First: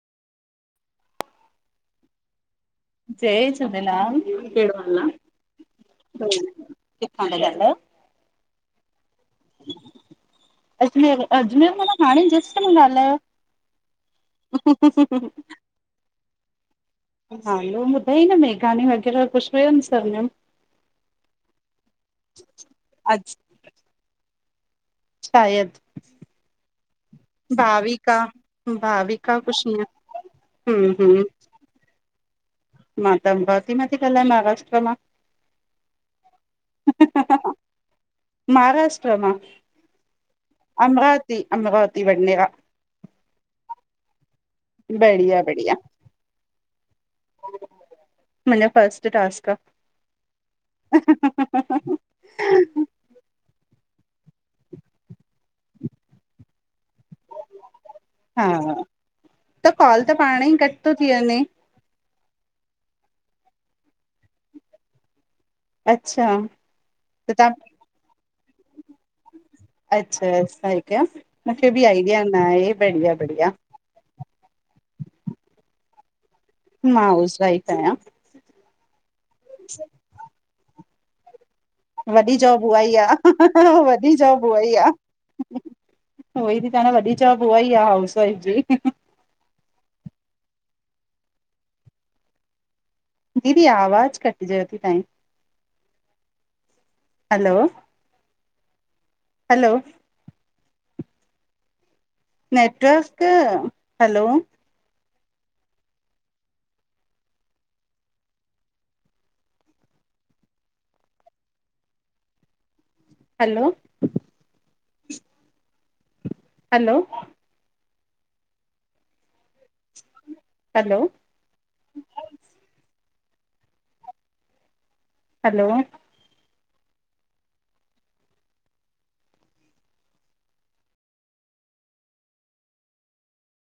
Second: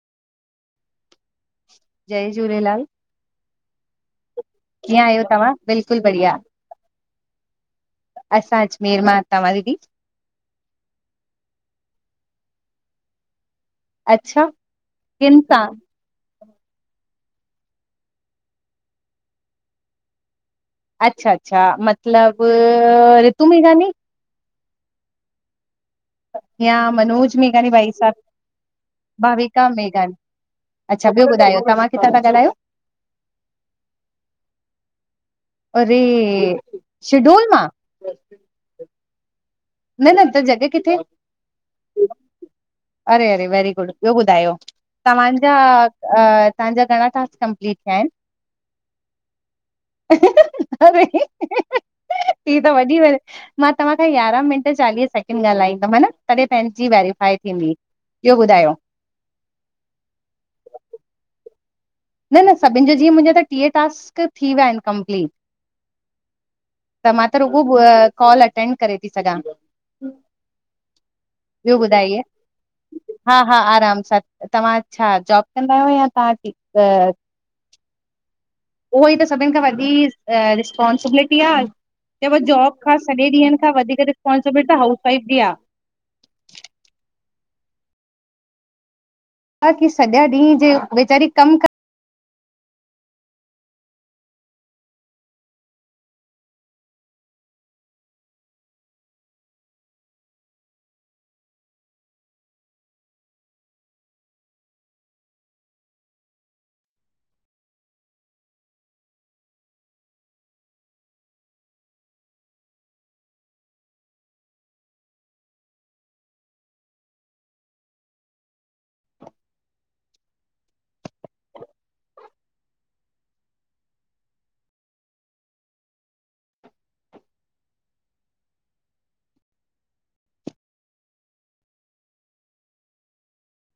जय झूलेलाल जय झूलेलाल, केड़ो हाल कीअं आ, आहियो तव्हां? बिल्कुलु बढ़िया, किथां ता ॻाल्हायो? असां अजमेर मां, तव्हां दीदी? अजमेर अजमेर मना हाणें जस्ट मां अच्छा ॻाल्हायो किन सां? हा नुम ॿुधई न मेघानी वग़ैरह कुछु हुयन सरनेम। अच्छा-अच्छा मतलब अज रितु मेघानी। शायद। या मनोज मेघानी भाई साब भाविका कुछ भाविका ईअं मेघानी, हम्म अच्छा हम्म ॿियो ॿुधायो तव्हां? किथां ता ॻाल्हयो? मां त अमरावती मां ती ॻाल्हायां महाराष्ट्र मां। हे शेडोल मां महाराष्ट्र मां न न त जॻह कित्थे? ती अमरावती वढ़नेया अरे -अरे वेरी गुड, ॿियो ॿुधायो बढ़िया बढ़िया तव्हांजाअ तव्हांजा घणां टास्क कंप्लीट थिया हिनि मुंहिंजो फस्ट टास्क आ अरे ही त वॾी व मां तव्हां खां यारहां मिन्ट चालीह सैकेंड ॻाल्हाईंदमि हन तॾहिं पंहिंजी वेरीफाई थींदी। ॿियो हा ॿुधायो त कॉल त पांणई कटि तो थी वंञें। न न सभिनि जो जीअं मुंजा त टीह टास्क थी विया इनि कंप्लीट अच्छा त मां त रूॻो कॉल अटेंड करे ती सघां। अच्छा अच्छा हे कयां मुखे ॿियो बि ॿुधाइए आइडिया ना हे बढ़िया हा -बढ़िया हा आराम सां। तव्हां छा जॉब कंदा आहियो या तव्हांखे मां हाउस वाइफ आहियां। उहोई त सभिनि खां वॾी रिस्पोंसिबिलिटी आ। वॾी जॉब उहाई आ, वॾी जॉब रिस्पॉन्सिबिलिटी उहाई त आ हाउस वाइफ जी आहे। उहोई ती चवां न वॾी जॉब उहाई आ हाउस वाइफ जी। हा की सॼा ॾींह जे वेचारी कमु क दीदी आवाज कटिजेव ती तहांईं। Hello hello network hello hello hello hello हलो